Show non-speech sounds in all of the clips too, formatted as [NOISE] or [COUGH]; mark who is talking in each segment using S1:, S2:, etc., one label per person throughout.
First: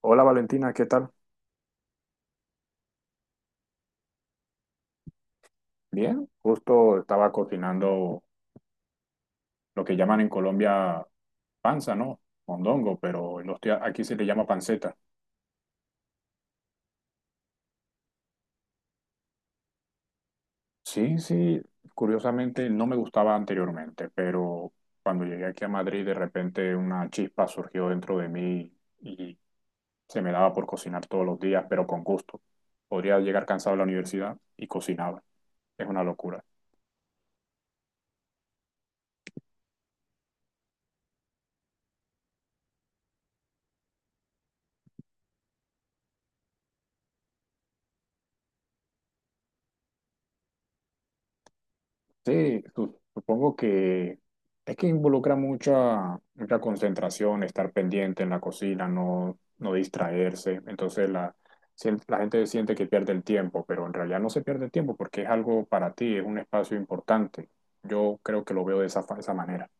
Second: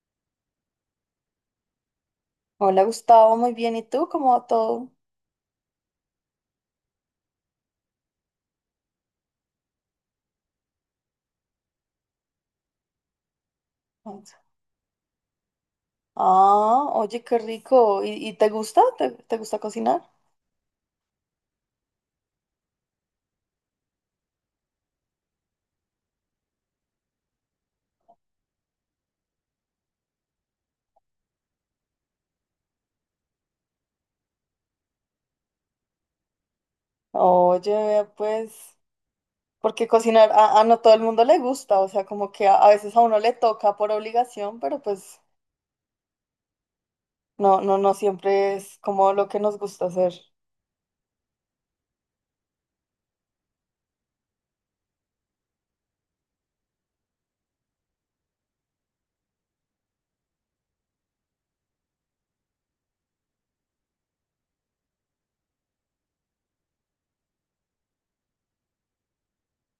S1: Hola Valentina, ¿qué tal?
S2: Hola Gustavo, muy bien. ¿Y tú? ¿Cómo va todo?
S1: Bien, justo estaba cocinando lo que llaman en Colombia panza, ¿no? Mondongo, pero en aquí se le llama panceta.
S2: Ah, oye, qué rico. ¿Y te gusta? ¿Te gusta cocinar?
S1: Sí, sí, curiosamente no me gustaba anteriormente, pero cuando llegué aquí a Madrid de repente una chispa surgió dentro de mí y se me daba por cocinar todos los días, pero con gusto. Podría llegar cansado a la universidad y cocinaba. Es una locura.
S2: Oye, vea, pues, porque cocinar a no todo el mundo le gusta, o sea, como que a veces a uno le toca por obligación, pero pues no, no, no siempre es como lo que nos gusta hacer.
S1: Sí, supongo que es que involucra mucha, mucha concentración, estar pendiente en la cocina, no, no distraerse. Entonces la gente siente que pierde el tiempo, pero en realidad no se pierde el tiempo porque es algo para ti, es un espacio importante. Yo creo que lo veo de esa manera.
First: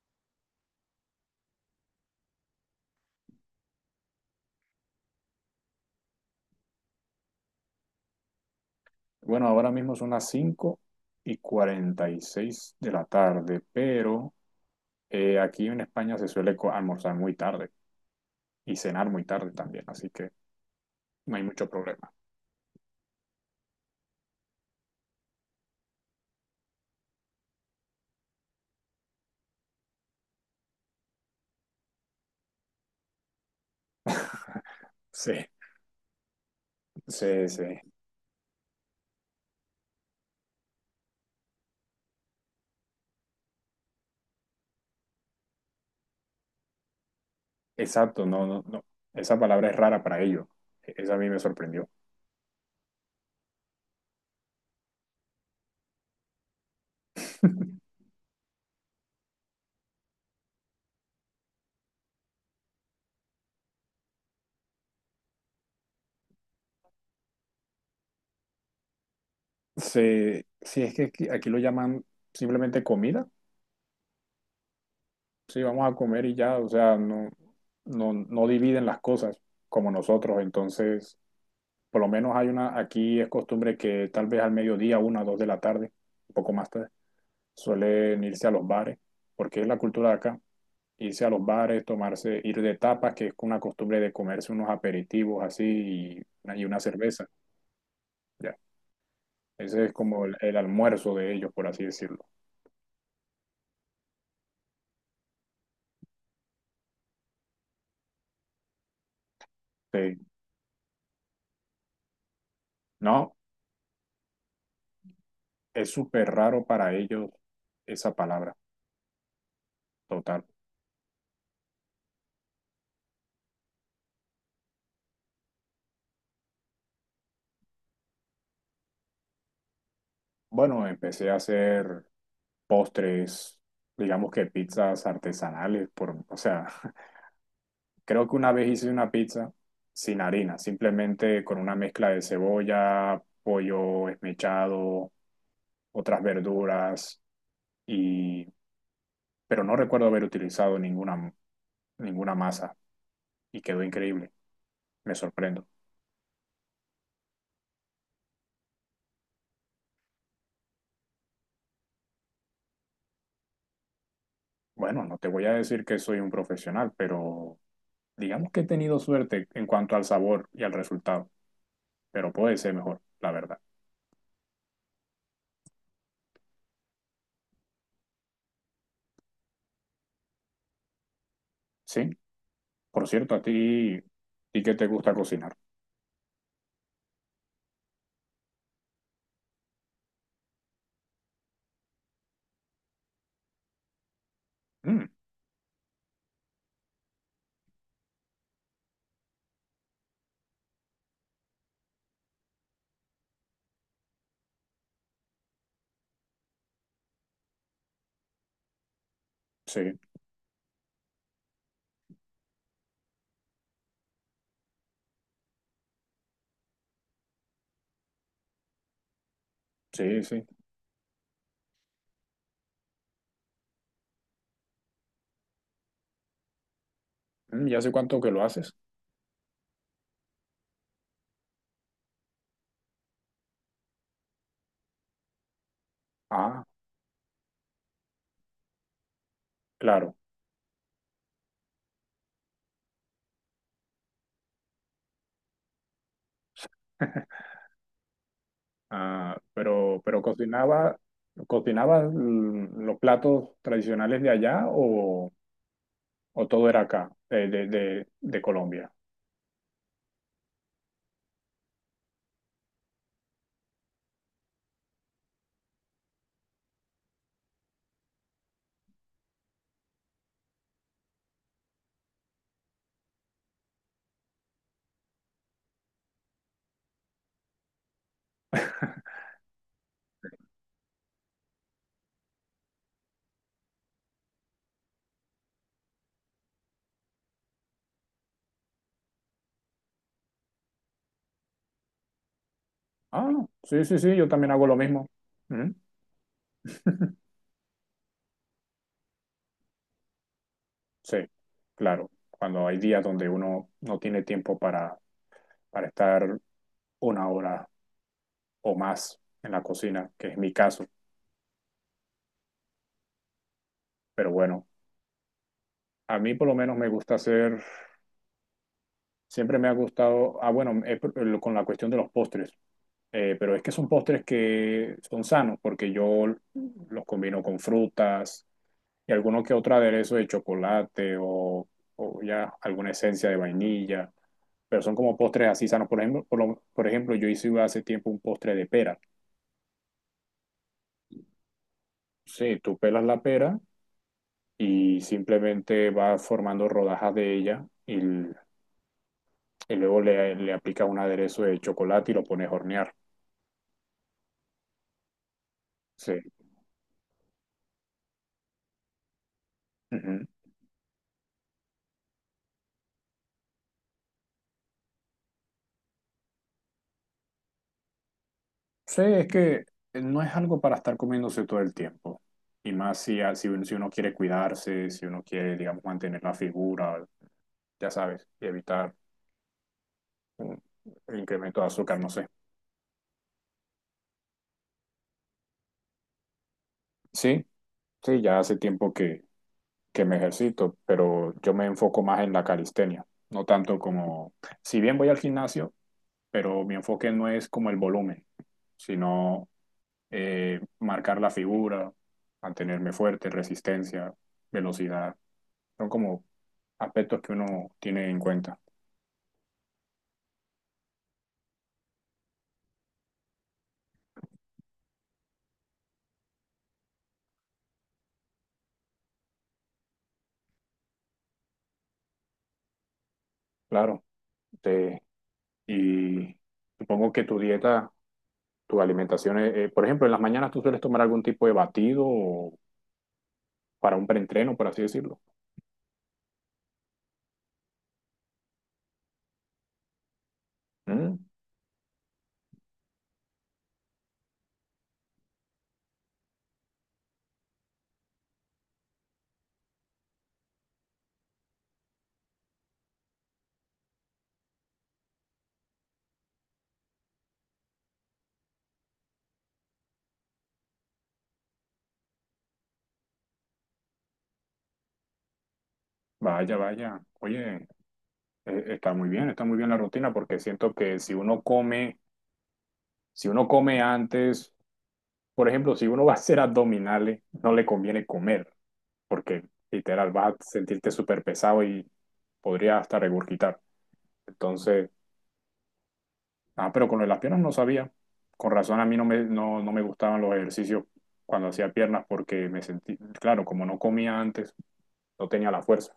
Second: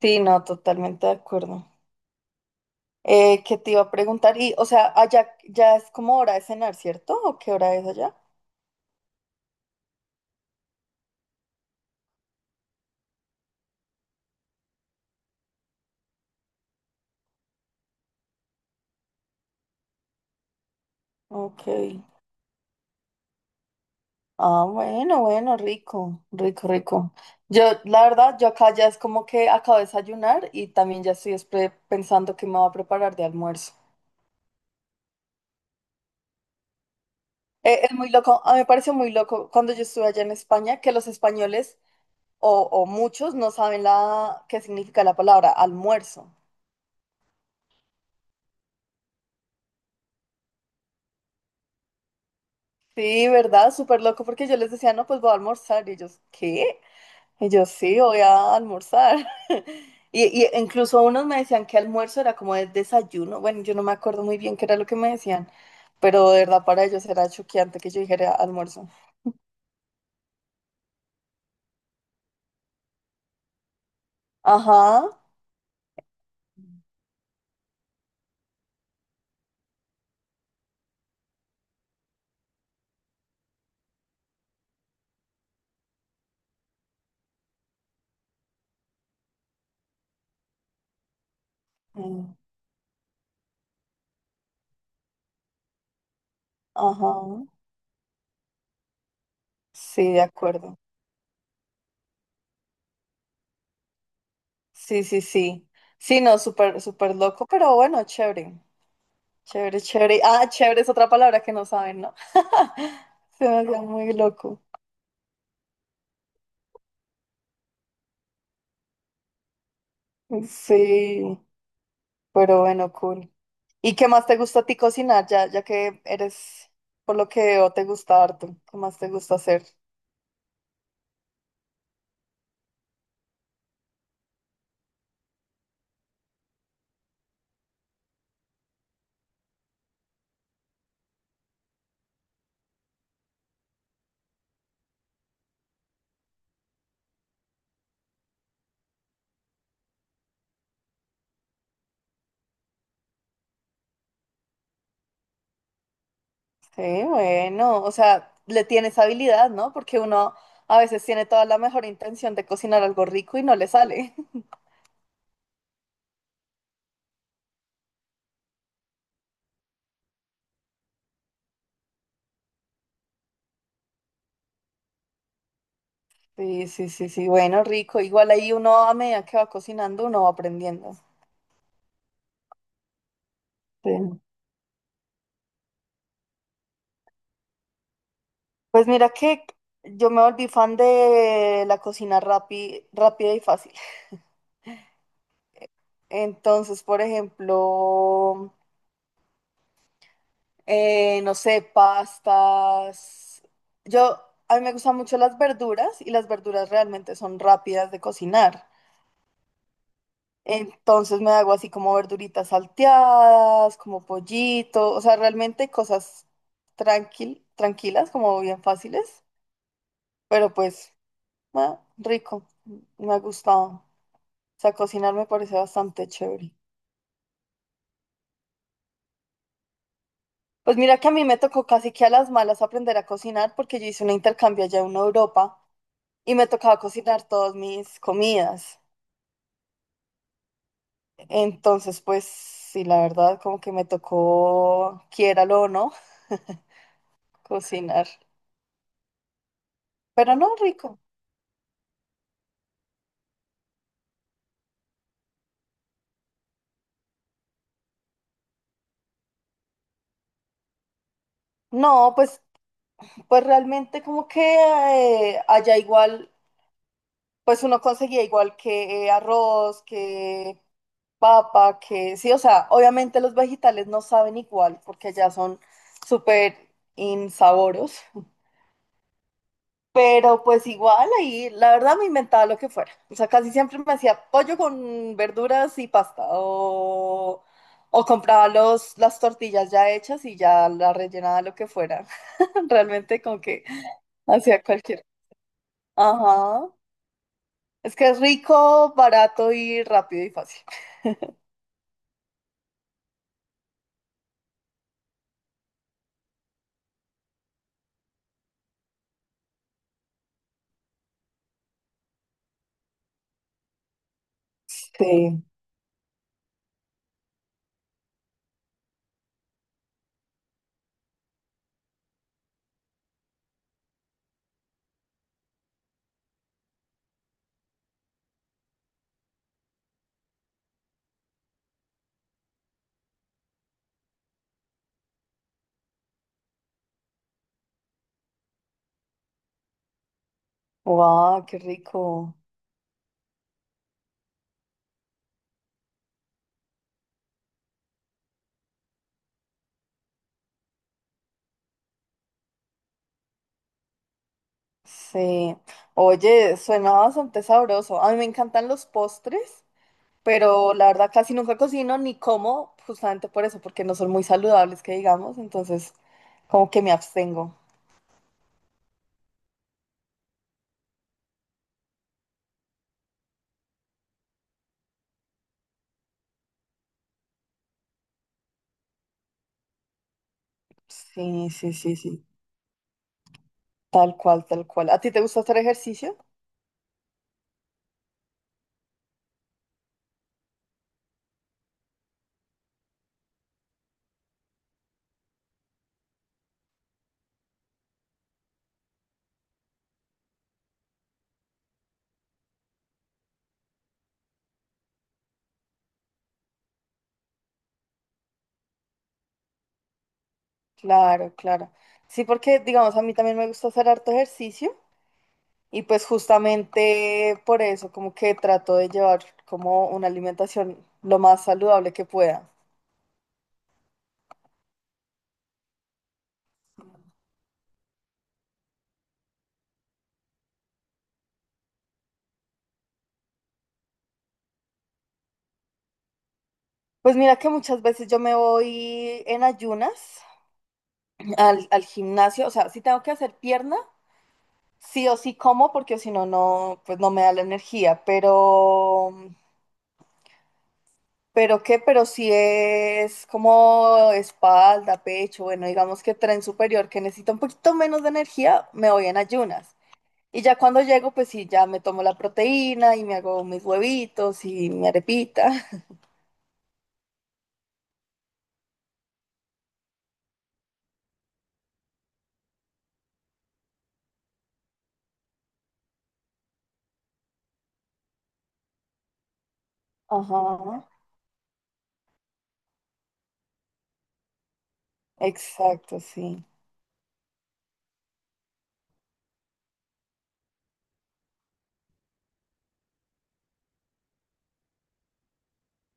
S2: Sí, no, totalmente de acuerdo. ¿Qué te iba a preguntar? Y, o sea, allá ya es como hora de cenar, ¿cierto? ¿O qué hora es allá?
S1: Bueno, ahora mismo son las 5:46 de la tarde, pero aquí en España se suele almorzar muy tarde y cenar muy tarde también, así que no hay
S2: Ok.
S1: mucho problema.
S2: Ah, bueno, bueno, rico, rico, rico. Yo, la verdad, yo acá ya es como que acabo de desayunar y también ya estoy es pensando que me voy a preparar de almuerzo.
S1: Sí. Sí, sí,
S2: Es muy loco, a mí me pareció muy loco cuando yo estuve allá en España que los españoles o muchos no saben la qué significa la palabra almuerzo.
S1: exacto, no, no, no. Esa palabra es rara para ellos. Esa a mí me sorprendió.
S2: Sí, ¿verdad? Súper loco porque yo les decía, no, pues voy a almorzar y ellos, ¿qué? Y yo
S1: [LAUGHS]
S2: sí, voy a almorzar. [LAUGHS] Y incluso unos me decían que almuerzo era como el desayuno. Bueno, yo no me acuerdo muy bien qué era lo que me decían, pero de verdad para ellos era choqueante que yo dijera almuerzo.
S1: Sí, sí, es que aquí, aquí lo llaman simplemente comida.
S2: Ajá,
S1: Sí, vamos a comer y ya, o sea, no, no dividen las cosas como nosotros. Entonces, por lo menos aquí es costumbre que tal vez al mediodía, una o dos de la tarde, un poco más tarde, suelen irse a los bares, porque es la cultura de acá. Irse a los bares,
S2: mm,
S1: tomarse, ir de tapas, que es una costumbre de comerse unos aperitivos así y una cerveza.
S2: ajá,
S1: Ya. Ese es
S2: sí, de
S1: como el
S2: acuerdo.
S1: almuerzo de ellos, por así decirlo.
S2: Sí, sí, sí. Sí, no, súper, súper loco, pero bueno, chévere. Chévere,
S1: Sí.
S2: chévere. Ah, chévere es otra palabra que no saben, ¿no? [LAUGHS]
S1: No,
S2: Se me hacía muy loco.
S1: es súper raro para ellos esa palabra, total.
S2: Sí, pero bueno, cool. ¿Y qué más te gusta a ti cocinar? Ya, ya que eres, por lo que veo, te gusta harto. ¿Qué más te gusta hacer?
S1: Bueno, empecé a hacer postres, digamos que pizzas artesanales, o sea, [LAUGHS] creo que una vez hice una pizza sin harina, simplemente con una mezcla de cebolla, pollo esmechado, otras verduras y, pero no recuerdo haber utilizado ninguna masa y quedó increíble. Me sorprendo.
S2: Sí, bueno, o sea, le tienes habilidad, ¿no? Porque uno a veces tiene toda la mejor intención de cocinar algo rico y no le sale. [LAUGHS]
S1: Bueno, no te voy a decir que soy un profesional, pero digamos que he tenido suerte en cuanto al sabor y al resultado, pero puede ser mejor, la verdad.
S2: Sí, sí, sí, sí, bueno, rico. Igual ahí uno a medida que va cocinando, uno va aprendiendo.
S1: Sí, por cierto,
S2: Sí.
S1: ¿y qué te gusta cocinar?
S2: Pues mira que yo me volví fan de la cocina rápida y fácil.
S1: Mm,
S2: Entonces, por ejemplo... No sé, pastas. Yo, a mí me gustan mucho las verduras y las verduras realmente son rápidas de cocinar.
S1: sí,
S2: Entonces me hago así como verduritas salteadas, como pollito, o sea, realmente cosas tranquilas, como bien fáciles,
S1: sí, sí.
S2: pero pues, ah, rico, me ha gustado. O sea, cocinar me parece bastante chévere.
S1: Mm, ¿y hace cuánto que lo haces?
S2: Pues mira que a mí me tocó casi que a las malas aprender a cocinar porque yo hice un intercambio allá en Europa. Y me
S1: Ah,
S2: tocaba cocinar todas mis comidas.
S1: claro.
S2: Entonces, pues sí, la verdad, como que me tocó, quiéralo o no, [LAUGHS]
S1: [LAUGHS]
S2: cocinar.
S1: Ah, pero
S2: Pero no,
S1: cocinaba,
S2: rico.
S1: cocinaba los platos tradicionales de allá o todo era acá, de Colombia.
S2: No, pues, pues realmente como que allá igual, pues uno conseguía igual que arroz, que papa, que sí, o sea, obviamente los vegetales no saben igual porque allá son súper insaboros. Pero pues igual ahí, la verdad me inventaba lo que fuera. O sea, casi siempre me hacía pollo con verduras y pasta. O compraba las tortillas ya hechas y ya la rellenaba de lo que fuera. [LAUGHS] Realmente
S1: Ah,
S2: como que
S1: sí, sí, sí, yo también
S2: hacía
S1: hago lo
S2: cualquier.
S1: mismo. Mm.
S2: Ajá.
S1: [LAUGHS]
S2: Es que es rico, barato y rápido y fácil.
S1: Sí, claro, cuando hay días donde uno no tiene tiempo para estar una hora o más en la cocina, que es mi caso, pero bueno,
S2: Sí.
S1: a mí por lo menos me gusta hacer, siempre me ha gustado, ah, bueno, con la cuestión de los postres, pero es que son postres que son sanos porque yo los combino con frutas, y alguno que otro aderezo de chocolate o ya alguna esencia de vainilla, pero son como postres así sanos. Por ejemplo, por ejemplo, yo hice hace tiempo un postre de pera.
S2: Wow, qué rico.
S1: Sí, tú pelas la pera y simplemente vas formando rodajas de ella y luego le aplicas un aderezo de chocolate y lo pones a hornear.
S2: Sí.
S1: Sí.
S2: Oye, suena bastante sabroso. A mí me encantan los postres.
S1: Ujú.
S2: Pero la verdad casi nunca cocino ni como, justamente por eso, porque no son muy saludables, que digamos, entonces como que me abstengo.
S1: Sí, es que no es algo para estar comiéndose todo el tiempo. Y más si, si uno si uno quiere cuidarse, si uno quiere, digamos, mantener la figura, ya sabes, y evitar mm, el
S2: Sí,
S1: incremento de
S2: sí, sí,
S1: azúcar, no
S2: sí,
S1: sé.
S2: tal cual, tal cual. ¿A ti te gusta hacer ejercicio?
S1: Sí, sí, ya hace tiempo que me ejercito, pero yo me enfoco más en la calistenia, no tanto como, si bien voy al gimnasio, pero mi enfoque no es como el volumen, sino marcar la figura, mantenerme fuerte, resistencia, velocidad. Son como aspectos que uno tiene en cuenta.
S2: Claro, claro. Sí, porque digamos, a mí también me gusta hacer harto ejercicio y pues justamente por eso como que trato de llevar como una alimentación lo más saludable que pueda.
S1: Claro. Te- y supongo que tu dieta, tu alimentación, por ejemplo, en las mañanas tú sueles tomar algún tipo de batido o para un preentreno, por así decirlo.
S2: Pues mira que muchas veces yo me voy en ayunas
S1: Mm,
S2: al gimnasio, o sea, si tengo que hacer pierna, sí o sí como porque si no, no, pues no me da la energía, pero, pero si es como espalda, pecho, bueno, digamos que tren superior que necesita un poquito menos de energía, me voy en ayunas. Y ya cuando llego, pues sí, ya me tomo la proteína y me hago mis huevitos y mi arepita.
S1: vaya, vaya. Oye, está muy bien la rutina porque siento que si uno come, si uno come antes, por ejemplo, si uno va a hacer abdominales, no le conviene comer porque
S2: [LAUGHS]
S1: literal vas a
S2: Ajá,
S1: sentirte súper pesado y podría hasta regurgitar. Entonces...
S2: exacto, sí.
S1: Ah, pero con lo de las piernas no sabía. Con razón a mí no me gustaban los ejercicios cuando hacía piernas porque me sentí, claro, como no comía antes, no tenía la fuerza.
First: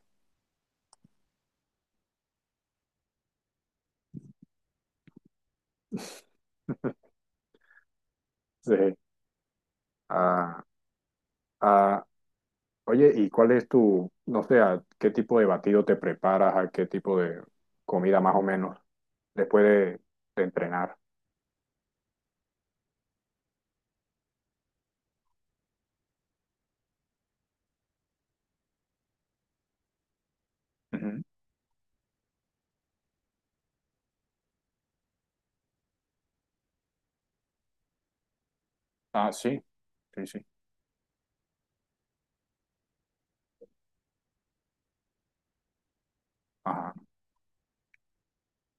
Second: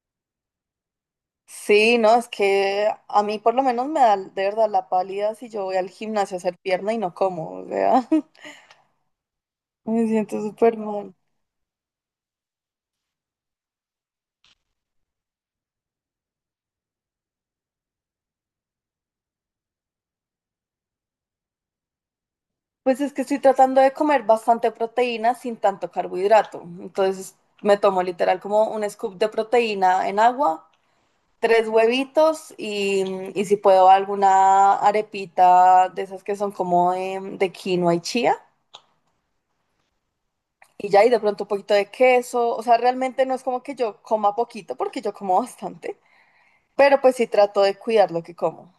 S2: Sí, no, es que a mí por lo menos me da de verdad la pálida si yo voy al gimnasio a hacer pierna y
S1: [LAUGHS]
S2: no como, o sea, [LAUGHS]
S1: Sí.
S2: me siento
S1: Ah,
S2: súper mal.
S1: ah, oye, ¿y cuál es tu, no sé, a qué tipo de batido te preparas, a qué tipo de comida más o menos después de entrenar?
S2: Pues es que estoy tratando de comer bastante proteína sin tanto carbohidrato. Entonces me tomo literal como un scoop de proteína en agua,
S1: Ujú.
S2: tres huevitos y si puedo alguna arepita de esas que son como de quinoa y chía.
S1: Ah, sí, sí, sí.
S2: Y ya, y de pronto un poquito de queso. O sea, realmente no es como que yo coma poquito porque yo como bastante.
S1: Ajá.
S2: Pero pues sí trato de cuidar lo que como.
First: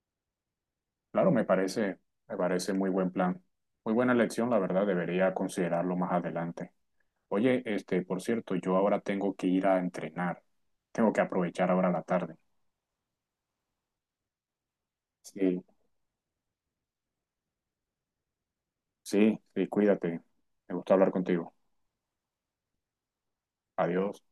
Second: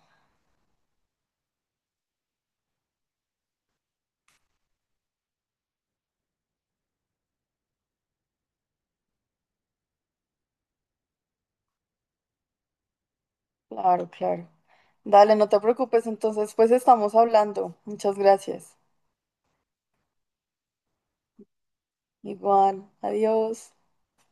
S1: Claro, me parece, me parece muy buen plan. Muy buena elección, la verdad, debería considerarlo más adelante. Oye, este, por cierto, yo ahora tengo que ir a entrenar. Tengo que aprovechar ahora la tarde.
S2: Claro, claro. Dale, no te
S1: Sí,
S2: preocupes. Entonces, pues estamos hablando. Muchas gracias.
S1: sí, sí, cuídate. Me gustó hablar contigo.
S2: Igual, adiós.
S1: Adiós.